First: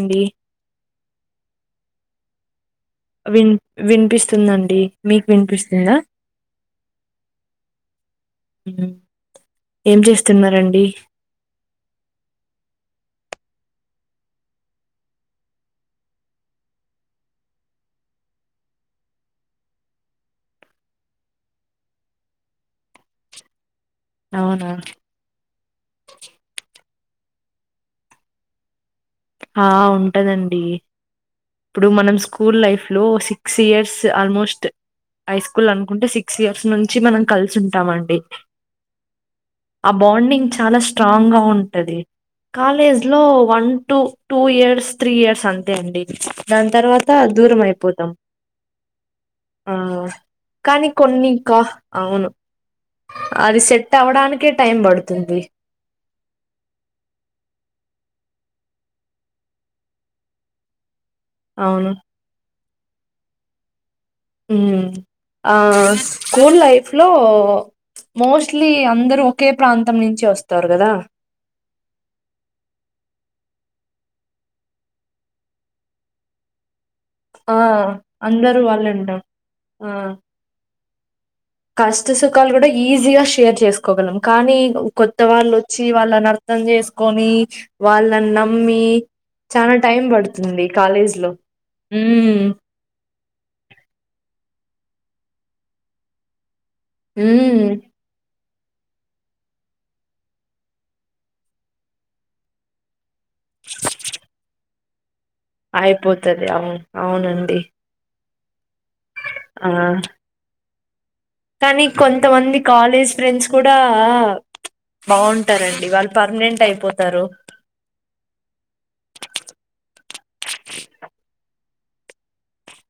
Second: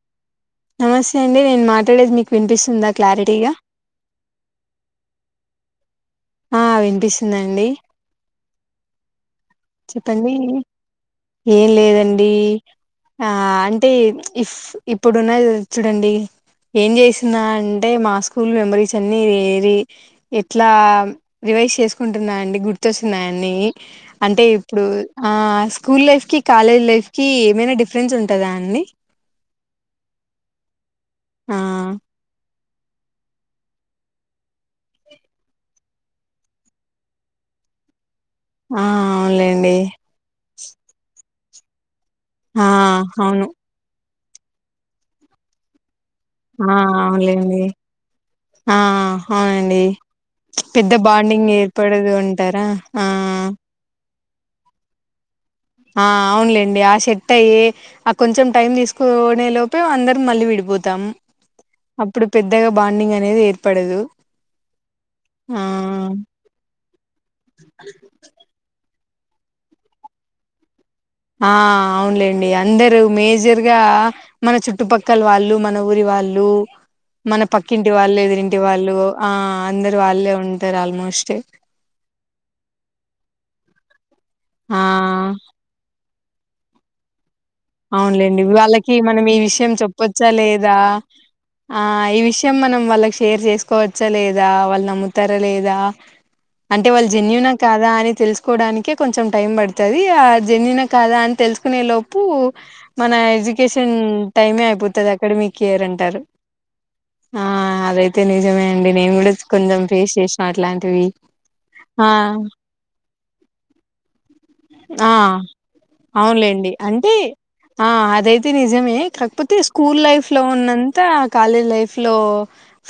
అండి నమస్తే అండి నేను మాట్లాడేది మీకు వినిపిస్తుంద విన్ వినిపిస్తుందండి. మీకు వినిపిస్తుందా? ఆ వినిపిస్తుందండి. హ్మ్. ఏం చెప్పండి చేస్తున్నారండి ఏం లేదండి. ఆ అంటే ఇఫ్ ఇప్పుడున్న చూడండి ఏం చేస్తున్నా అంటే మా స్కూల్ మెమరీస్ అన్ని ఏరి ఎట్లా రివైజ్ చేసుకుంటున్నా అండి గుర్తొస్తున్నాయి అన్నీ. అంటే అవునా ఇప్పుడు ఆ స్కూల్ లైఫ్ కి కాలేజ్ లైఫ్ కి ఏమైనా డిఫరెన్స్ ఉంటదా అండి? ఆ ఉంటదండి ఆ ఇప్పుడు మనం స్కూల్ లైఫ్ లో six years almost high school అనుకుంటే సిక్స్ ఇయర్స్ నుంచి మనం కలిసి ఉంటమండి. ఆ అవునులేండి చాలా స్ట్రాంగ్ గా ఉంటది. ఆ కాలేజ్ లో అవును one two two years, three years, అంతే అండి. ఆ దాని తర్వాత దూరం అవునులేండి అయిపోతాం. ఆ ఆ అవునండి కానీ పెద్ద కొన్ని బాండింగ్ కా ఏర్పడదు అవును అంటారా ఆ అది సెట్ అవ్వడానికి కే టైమ్ పడుతుంది. ఆ అవునులేండి ఆ సెట్టు అయ్యే ఆ కొంచెం టైం తీసుకునే లోపే అందరం మళ్ళీ విడిపోతాం. అవును అప్పుడు పెద్ ద్దగా బాండింగ్ అనేది ఏర్పడదు. మ్మ్ ఆ స్కూల్ లైఫ్ లో మోస్ట్లీ అంద రు ఒకే ప్రాంతం నుంచి వస్తరు కదా. ఆ అవునులేండి అందరు మేజర్గా మన చుట్టుపక్కల వాళ్ళు, మన ఊరి వాళ్ళు, మన ఆ పక్కింటి వాళ్ళు ఎదిరింటి అందరు వాళ్ళే వాళ్ళు ఉంట ఆ ఆ అందరు వాళ్ళే ఉంటారు ఆల్మోస్ట్ కష్ట సుఖాలు కూడ ఈజీగా షేర్ చేసుకోగలం కానీ కొత్త ఆ వాళ్ళు వచ్చి వాళ్ళన ర్థం చేసుకొనీ అవునులేండి వాళ్ళకి మనం ఈ విషయం చానా టైం చెప్పొచ్చ పడుతుంది లేదా కాలేజ్ లో ఆ ఆ ఈ హ్మ్ విషయం మనం వాళ్ళకి షేర్ చేసుకోవచ్చా లేదా, వాళ్ళు నమ్ముతరా లేదా అంటే వాళ్ళు జన్యునా హ్మ్ కాదా అని తెలుస్ కోడానికి కొంచెం టైం పడుతది ఆ జెన్యూన్ కాదా అని తెలుసుకునే లోపూ మన ఎడ్యుకేషన్ టైమే అయిపోది [unintelligible] అక్కడ మీకుయరుంటారు అయిపోతది అవును ఆ అవునండి అదైతే తనేజమే అ నేను కూడా ఆ కొంచెం ఫేస్ చేసినాను అట్లాంటి ద కానీ కొంతమంది కాలేజ్ ఫ్రెండ్స్ కూడా ఆ బాగుంటారండి వాళ్ళు పర్మనెంట్ అవునులేండి, అంటే అయిపోతారు ఆ అదైతే నిజమే కాకపోతే స్కూల్ లైఫ్ లో ఉన్నంతా కాలేజ్ లైఫ్ లో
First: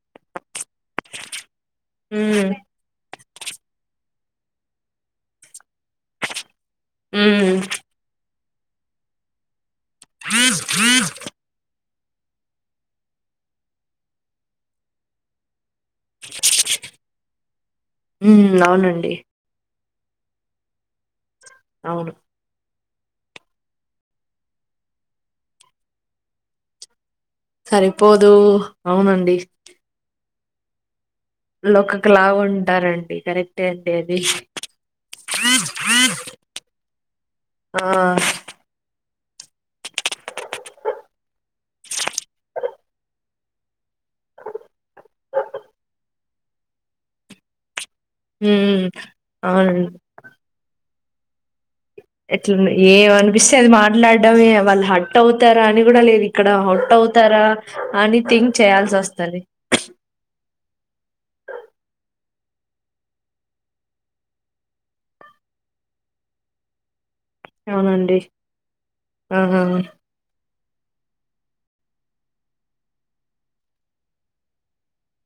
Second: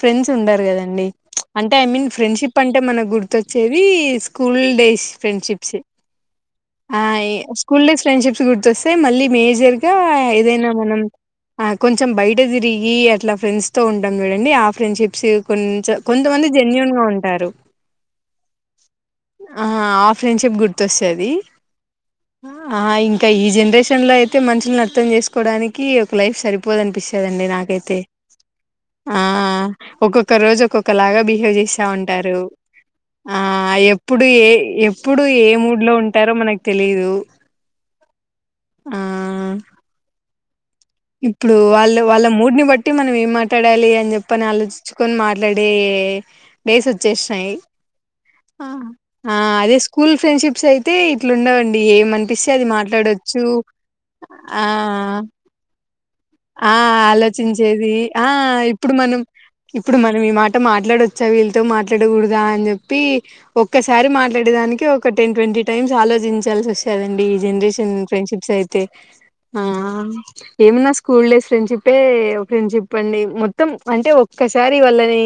ఫ్రెండ్స్ ఉండారు కదా అంటే ఐ మీన్ హ్మ్ ఫ్రెండ్షిప్ అంటే మనకు గుర్తొచ్చేది స్కూల్ డేస్ ఫ్రెండ్షిప్స్ ఆ హ్మ్. స్కూల్ ఫ్రెండ్షిప్స్ గు సే మళ్ళీ మేజర్ ఇదేనా మనం కొంచెం బయట తిరిగి అట్లా ఫ్రెండ్స్ తో ఉంటాం చూడండి ఆ ఫ్రెండ్షిప్స్ కొ కొంతమంది జెన్యుూన్ గా ఉంటారు హ్మ్. అవునండి. ఆ ఆ ఫ్రెండ్షిప్ గుర్తొస్తది అవును ఆ ఇంకా ఈ జనరేషన్ లో అయితే మనుషుల్ని అర్థం చేసుకోవడానికి, ఒక లైఫ్ సరిపోదనిపిస్తుంది. దండి నాకైతే సరిపోదు. ఆ అవునండి. ఒక్కొక్క ఒకక్క రోజు ఒకక్కలాగా బిహేవ్ చేస్తా ఉంటారు, ఈళ్ళొక్కకలాగా ఉంటారండి. ఆ కరెక్టే అండి అది. ఎప్పుడు ఏ ఎప్పుడు ఏ మూడ్ లో ఉంటారో తెలీదు ఆ ఆ ఇప్పుడు వాళ్ళు వాళ్ళ మూడ్ని బట్టి మనం ఏం మాట్లాడాలి అని చెప్పని ఆలోచించుకొని మాట్లాడే డేస్ వచ్చేసినాయి హ్మ్. ఆ అదే అవునండి. స్కూల్ ఫ్రెండ్షిప్స్ [unintelligible] తే ఇట్ల [unintelligible] ఎట్లా ఏమ అనిపిస్తే అది మాట్లాడమే ఆ వాళ్ళు హట్ అవుతారా అని గూడా లేదు. ఇక్కడ ఆ హర్ట్ అవుతారా ఆలోచించేది అని ఆ థింక్ ఇప్పుడు మనం చేయాల్సొస్తది. ఇప్పుడు మనం ఈ మాట అ మాట్లాడొచ్చా వీళ్ళతో మాట్లాడకూడదా అని చెప్పి ఒక్కసారి మాట్లాడేదానికి ఒక టెన్ ట్వంటీ టైమ్స్ ఆలోచించాల్సి వచ్చేది డి ఈ జెనరేషన్ అవునండి. ఫ్రెండ్షిప్స్ అయితే ఆ ఏమనా స్కూల్ డేస్ ఫ్రెండ్షిప్ే ఫ్రెండ్షిప్ అండి మొత్తం అంటే ఒక్కసారి వాళ్ళని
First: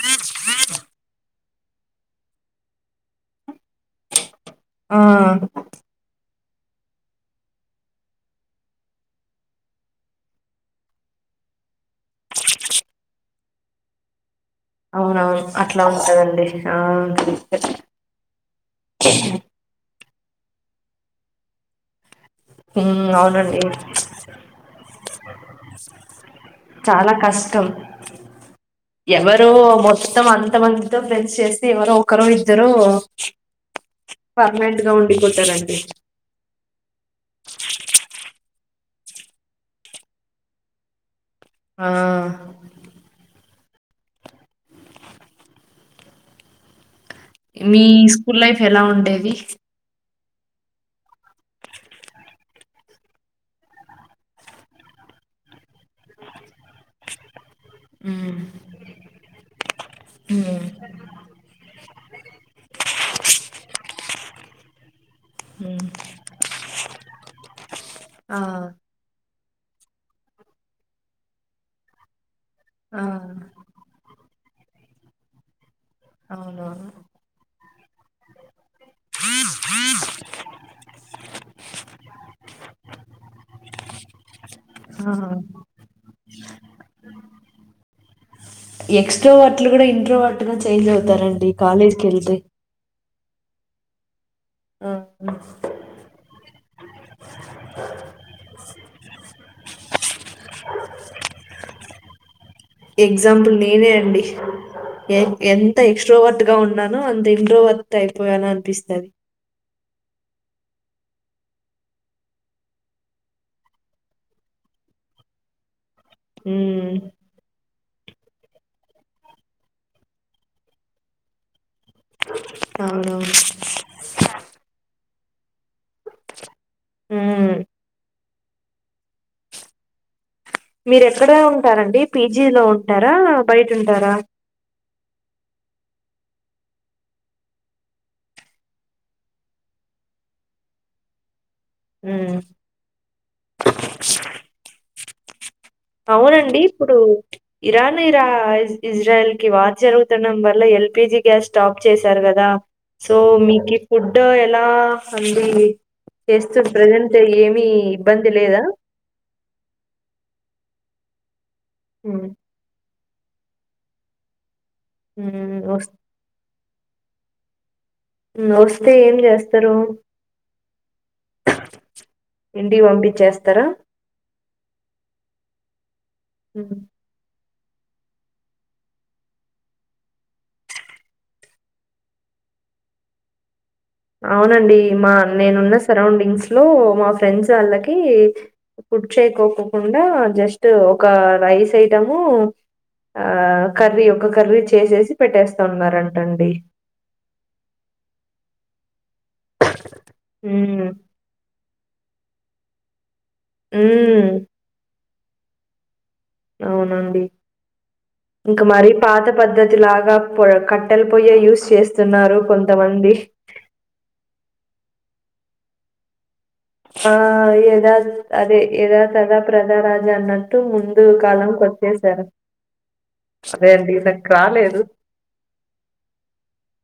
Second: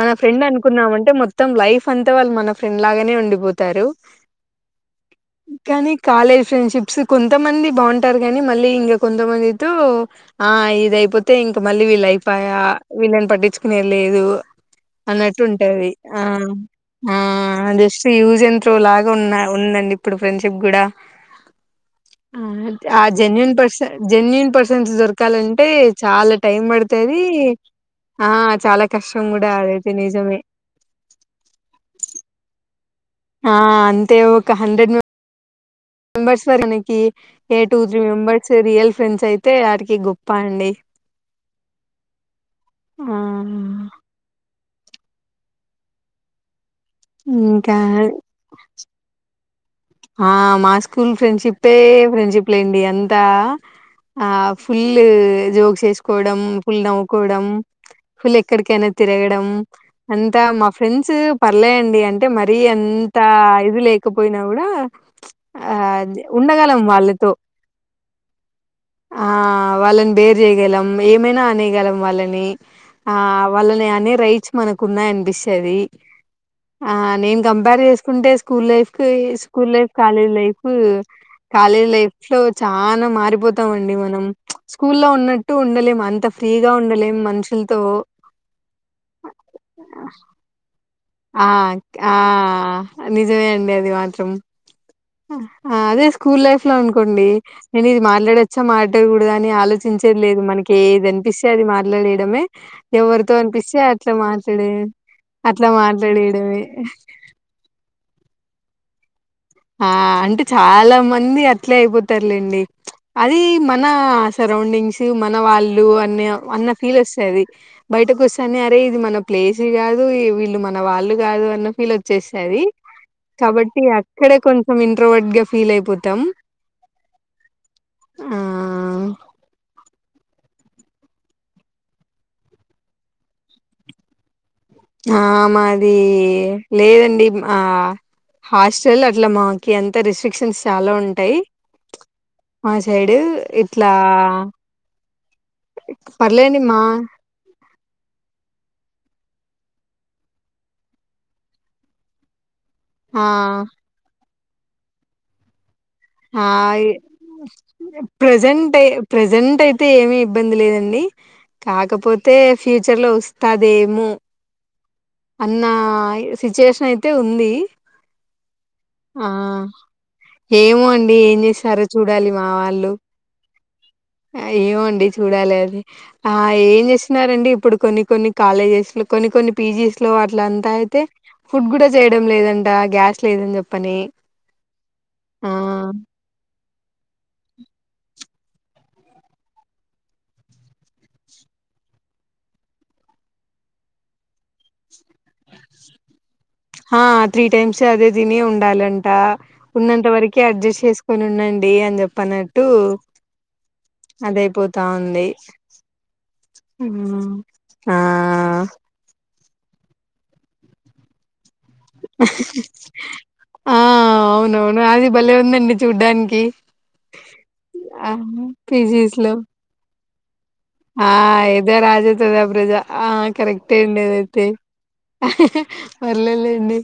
మన ఫ్రెండ్ అనుకున్నామంటే మొత్తం మొత్తం లైఫ్ అంతా వాళ్ళు మన ఫ్రెండ్ లాగానే ఉండిపోతారు ఆ కానీ కాలేజ్ ఫ్రెండ్షిప్స్ కొంతమంది బాగుంటారు కానీ మళ్ళీ ఇంకా కొంతమందితో ఆ ఇదైపోతే ఇంకా మళ్ళీ విళ్ళు అయిపోయా విీళని పట్టించు న లేదు అవునవును. అన్నట్టు అట్లా ఉంటాది ఆ ఉంటదండి. ఆ జస్ట్ యూజన్ త్రో లాగా ఉన్న ఉందండి ఇప్పుడు ఫ్రెండ్షిప్ కూడా ఆ హ్మ్. జెన్యుూన్ అవునండి. పర్సన్ జెన్యుూన్ పర్సన్ న్స్ దొరకాలంటే చాలా టైం చాలా పడతది కష్టం ఆ చాలా కష్టం గూడా ఎవరో అదైతే మొత్తం నిజమే అంతమందితో ఫ్రెండ్స్ చేస్తే ఎవరో ఒకరో ఇద్దరో ఆ అంతే ఒక పర్మనెంట్ గా హండ్రెడ్ ఉండిపోతారండి నెబేర్స్ అనకి a two three members real friends అయితే వారికి గొప్ప అండి ఆ ఆ ఇంకా మీ స్కూల్ లైఫ్ ఎలా ఉండేది ఆ మా స్కూల్ ఫ్రెండ్షిప్ే ఫ్రెండ్షిప్ లేండి అంతా ఆ ఫుల్ జోక్స్ వేసుకోవడం ఫుల్ నవ్వుకోవడం ఉమ్ ఫుల్ ఎక్కడికైనా తిరగడం అంతా మా ఫ్రెండ్స్ పర్లేయంండి అంటే మరీ ఎంత ఇది లేకపోయినా కూడా ఆ ఉమ్ ఉండగలం వాళ్ళతో ఆ ఆ వాళ్ళని బేర్ చేయగలం ఏమైనా అనేయగలం వాళ్ళని ఆ వాళ్ళనే అనే రైట్ మనకున్నాయి అనిపిస్తాది అవునవును ఆ నేను కంపేర్ చేసుకుంటే school life school life college life college life లో చాలా మారిపోతు స్తాంమండి మనం ఆ స్కూల్లో ఉన్నట్టు ఉండలేము అంత ఫ్రీగా ఉండలేం మనుషులతో ఎక్స్ట్రో వార్ట్లు కూడా ఇంట్రో వర్ట్ గా చేంజ్ అవుత ఆ ఆ నిజమే అండి అది మాత్రం ఆ అదే స్కూల్ లైఫ్ లో అనుకోండి నేను ఇది మాట్లాడవచ్చా మాట్లాడకూడదా అని ఆలోచించ లేదు మనకి ఏది అనిపిస్తే అది మాట్ ట్లాడేయడమే ఎగ్జాంపుల్ నేనే అండి ఎ అట్లా ఎంత ఎక్స్ క్స్ట్రోవర్ట్ గా మాట్లాడేయడమే ఉన్నానో అంత ఇంట్రో వర్ట్ అయిపోయానని అనిపిస్తుంది నది ఆ అంటే చాలా మంది అట్లే అయిపోతారులేండి అది మన సరౌండింగ్స్ మన వాళ్ళు లు అన్న ఉమ్ ఫీల్ వస్తది బయటకు వస్తానే అరే ఇది మన ప్లేసే కాదు వీళ్ళు మన వాళ్ళు కాదు అన్న వీల్ వచ్చేస్తది అవునవును కాబట్టి మ [unintelligible] ఇంట్రోవర్ట్ గా ఫీ ఫీల్ అయిపోతాం ఉమ్ ఆ మీర ఎక్కడ ఉంటారండి పీజీలో ఉంటారా బయట ఉంటారా ఆ మాది లేదండి మా హాస్టల్ అట్లా మాకి అంత రిస్ట్రిక్షన్స్ చాలా ఉంటాయి ఉమ్ మా సైడ్ ఇట్లా అవునండి పర్లేండి మా ఇప్పుడు ఇరాన్ ఇరా ఇజ్రాయల్ కి వార్ జరుగుతుడం వల్ల ఎల్పిజి గ్యాస్ స్టాప్ చేశారు కదా సో ఆ మీకి ఫుడ్ ఎలా సందీ ఆ ఇబ్బంది లేదా? ప్రజెంట్ ప్రజెంట్ అయితే ఏమి ఇబ్బంది లేదండి హ్మ్. కాకపోతే ఫ్యూచర్ లో వస్ స్తదేమో హ్మ్. అన్న వస్ సిచువేషన్ అయితే ఉంది హ్మ్. వస్తే ఏం ఆ జేస్తారు? ఏమో అండి ఏం చేస్తారో చూడాలి మా ఇంటికి వాళ్ళు పంపించేస్తారా? ఏమో అండి చూడాలి అది ఆ హ్మ్. ఏం చేస్తున్నారండి ఇప్పుడు కొన్ని కొన్ని కాలేజెస్ లో కొన్ని కొన్ని పీజీస్ లో అట్ల అంతా అయితే ఫుడ్ కూడా చేయడం లేదంట గ్యాస్ లేదని చెప్ అవునండి మా నేనున్న సరౌండింగ్స్ లో మా ఫ్రెం ఫ్రెండ్స్ వాళ్ళకి ఫుడ్ చేసుకోకోకుండా జస్ట్ ఒక రైస్ ఐటము ఆ కర్రీ ఒక కర్రీ చేసేసి పెట్టేస్తా ఉన్నారంటండి హా త్రీ టైమ్స్ అదే తిని ఉండాలంట ఉన్నంత వరకే అడ్జస్ట్ హ్మ్ చేసుకోను ఉండండి అని చెప్పరు టూ హ్మ్ అదే పోతావుంది అవునండి ఆ ఇంకా మరి పాత పద్ధతిలాగ కట్టల్ పొయ్యి యూస్ చేస్తున్నారు కొంతమంది. ఆ అవునవును అదిబలె ఉందండి చూడ్డానికి ఆ ఏదా ఆ అదే ఏదా పీజీస్ లో తదా ప్రధాన లండన్ ఆ ఏదో రాజేతుద ప్రజ ఆ అదే కరెక్టే అండి నాకు ఏదైతే రాలేదు. అహ ఇహ వర్లేలేండి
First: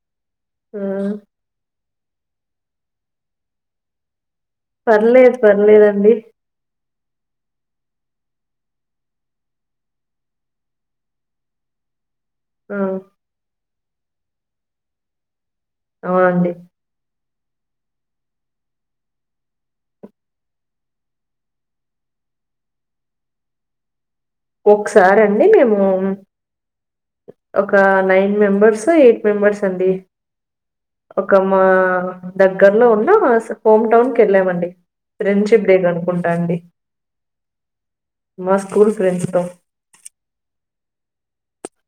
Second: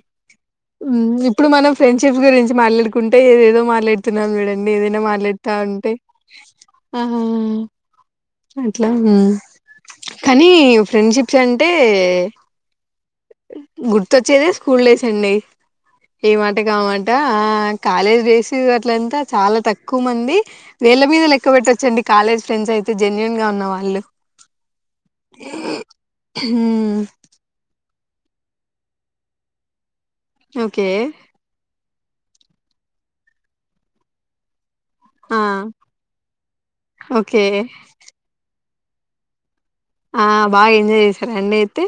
ఆ ఇప్పుడు మనం ఫ్రెండ్స్ చీఫ్ గురించి మాట్లాడుకుంటే ఏదో ఏదో మాట్లాడుతున్నారు మెడం మీరైనా పర్లేదు మాట్లాడుతా ఉంటే పర్లేదండి. ఆ ఆ ఆ అట్లాన కానీ ఫ్రెండ్షిప్స్ అంటే ఆ గుర్తొచ్చేదె స్కూల్ డేస్ అండి ఏ అవునండి. మాట కమాట ఆ కాలేజ్ డేస్ అట్లంతా చాలా తక్కువ మంది వేళ్ళ మీద లెక్క పెట్టొచ్చు కాలేజ్ ఫ్రెండ్స్ అయితే జన్యూన్ గా అన్నవాళ్లు ఒకసారి అండి మేము ఒక నైన్ మెంబెర్స్ ఎయిట్ మెంబెర్స్ అండి ఓకే ఒక మ్మా అ దగ్గర్లో ఉన్నా హస్ హోంమ్ టౌన్ కి వెళ్ళామండి ఆ ఫ్రెండ్షిప్ డే కి అనుకుంటా అండి ఓకే మా స్కూల్ ఫ్రెండ్స్ తొం ఆ బాగా ఎంజాయ్ చేశారు అండి తి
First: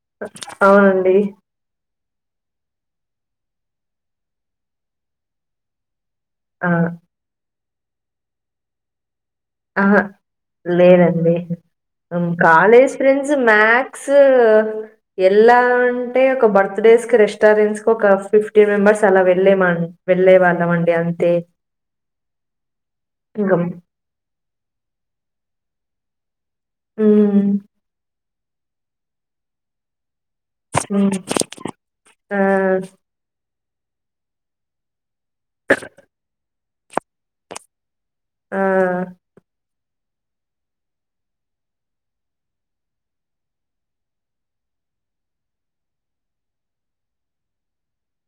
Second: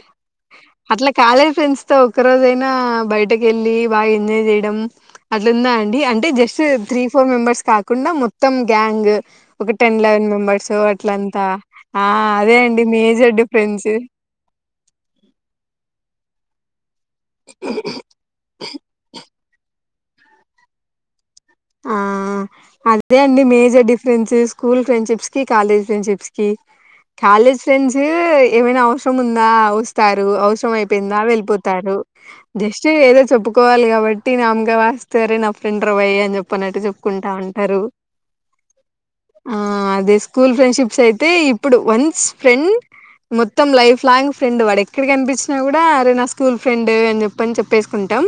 అట్లా అవునండి కాలేజ్ ఫ్రెండ్స్ తో ఒక్క రోజు అయినా బయట బయటకెళ్ళి బాగా ఎంజాయ్ చేయడం అట్లుందా అండి అంటే జస్ట్ ఆ త్రీ ఫోర్ మెబర్స్ క ఉన్న మొత్తం గ్యాంగ్ ఒక టెన్ ఆహా లయన్ మెంబర్స్ లేదండి అట్లంతా ఆ హ్మ్. అదే అండి కాలేజ్ ఫ్రెండ్స్ మేజర్ డిఫరెన్స్ మక్స్ వెళ్లావంటే అంటే ఒక భర్త డేస్ క రెస్టారెంట్స్ ఒక ఫిఫ్టీన్ మేంబర్స్ అలా వెళ్ళేమ వెళ్ళే వాళ్ళ అండి అంతే ఆ అదే అండి ఇంక మేజర్ డిఫరెన్సెస్ స్కూల్ ఫ్రెండ్షిప్స్ కి కాలేజ్ ఫ్రెండ్షిప్స్ కి హ్మ్ కాలేజ్ ఫ్రెండ్స్ ఎ ఏమైనా అవసరం ఉందా వస్తారు అవస్ హ్మ్ రమైయిపోయిందా వెళ్ళిపోతారు ఆ జస్ట్ ఏదో చెప్పు కోవాలి కాబట్టి నమకె వాస్ సర నా ఫ్రెండ్రా బై అని చెప్ప చెప్పనట్టు చెప్పుకుంటా ఉంటారు ఆ ఆ అదే స్కూల్ ఫ్రెండ్షిప్స్ అయితే ఇప్పుడు వన్స్ ఫ్రెండ్ మొత్తం లైఫ్ లాంగ్ ఫ్రెండ్ వాడు ఎక్కడికి కనిపించినా కూడా అరే నా స్కూల్ ఫ్రెండ్ అని చెప్పని చెప్పేసుకుంటాం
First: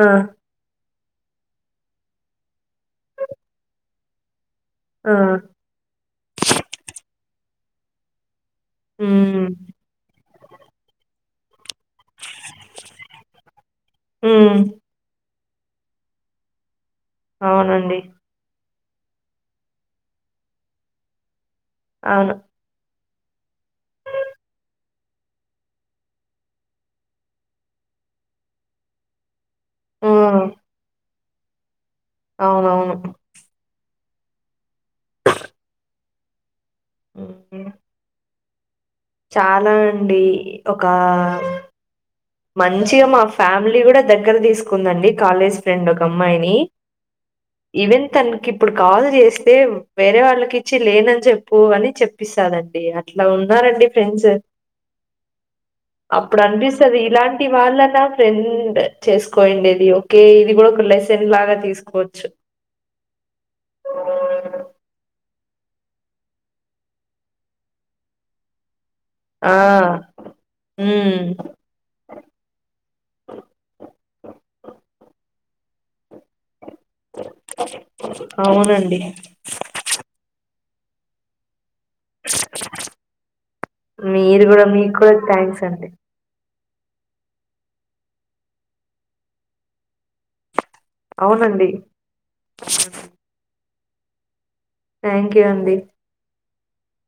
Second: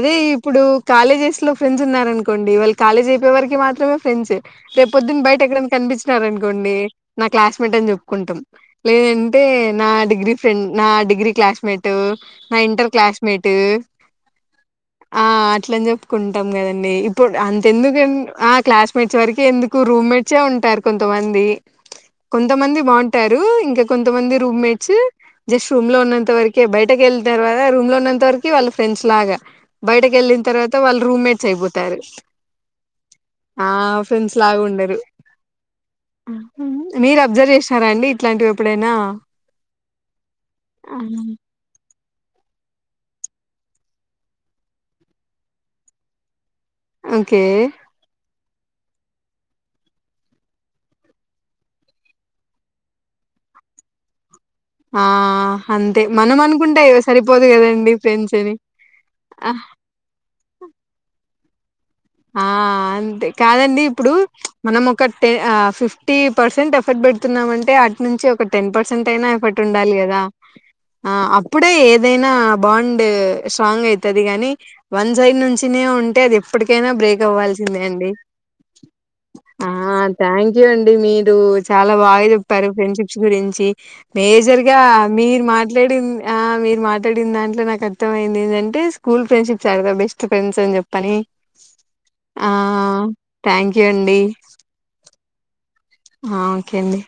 ఆ ఇప్పుడు కాలేజెస్ లో ఫ్రెండ్స్ ఉన్నారను కొండి వాళ్ళ కాలేజ్ అయిపోయే వరకి మాత్రమే ఫెండ్స్ రేపు ఆ పొద్దున్న బయట ఎక్కడనా కనిపించినార అనుకోండి నా క్లాస్మేట్ అని చెప్పుకుంటాం లేదంటే హ్మ్ నా డిగ్రీ ఫ్రెండ్ నా డిగ్రీ క్లాస్మేట్ ట్ ఇంటర్ క్లాస్ మేట్ హ్మ్ ఆ అని చెప్పుకుంటాం కదండి ఇప్పుడు అవునండి అంతందుకు అ క్లాస్ మెచ్ వరకు ఎందుకు రూమ్ మేట్స్ ఎ ఉంటారు కొంతమంది అవును కొంతమంది బాగుంటు టరు ఇంకా కొంతమంది రూమ్మేట్స్ జస్ట్ రూమ్ లో ఉన్నంత వరకె బయటక వెళ్ళిన తర్వాత రూమ్ లో ఉన్నంత వరకి వాళ్ళ ఫ్రెండ్స్ లాగా బయటకి హ్మ్ వెళ్లిన తరువాత వాళ్ళు రూమ్మేట్ సేబు తరు అవునవును ఫ్రెండ్స్ లాగా ఉండరు ఆ మీరు అబ్జర్వ్ హ్మ్. చేసిర అండి ఇట్లాంటివి ఎప్పుడైనా చాలా అండి ఒక మం ఓకే ఇవెన్ తనకి ఇప్పుడు కాల్ చేస్తే వేరే వాళ్ళకి ఇచ్చి లేనని చెప్పు అని చెప్పిస్తాదండి అట్లా ఉన్నారండి ఫ్రెండ్స్ ఆ అంతే మనం అనుకుంటే సరి అలాంటి వాళ్ళ నా ఫ్రెండ్ ఆ చేసుకోండేది ఓకే ఇది కూడా ఒక లెసన్ లాగా తీసుకు ఆ అంతే కాదండి ఇప్పుడు మనం ఒక టె ఆ ఫిఫ్టీ పర్సెంట్ ఎఫర్ట్ పెడుతున్నాం అంటే అటు నుంచి ఒక టెన్ పర్ సెంట్ అయినా ఆ! ఇటి ఉండాలి కదా ఆ హ్మ్. అప్పుడే ఏదైనా బాండ్ స్ట్రాంగ్ అవుతుది కానీ వన్ సైడ్ నుంచి ిన ఉంటే అది లేదా బ్రేక్ అవ్వాల్సిందే అండి అవునండి. ఆ థ్యా అండి మీరు చాలా బాగా చెప్పారు ఫ్రెండ్షిప్స్ గురించి మీరు మేజర్ గూడా గా మీకు కూడా మీరు థ్యాంక్స్ అండి. మాట్లాడి ఆ మాట్లాడిం దాంట్లో నాకు అర్థ అయిందింటే స్కూల్ ఫ్రెండ్షిప్ చాలా బెస్ట్ ఫ్రెండ్స్ అని చెప్పారు పనీ అండి థ్యాంక్యూ అండి థ్యాంక్యూ అండి ఆ ఓకే అండి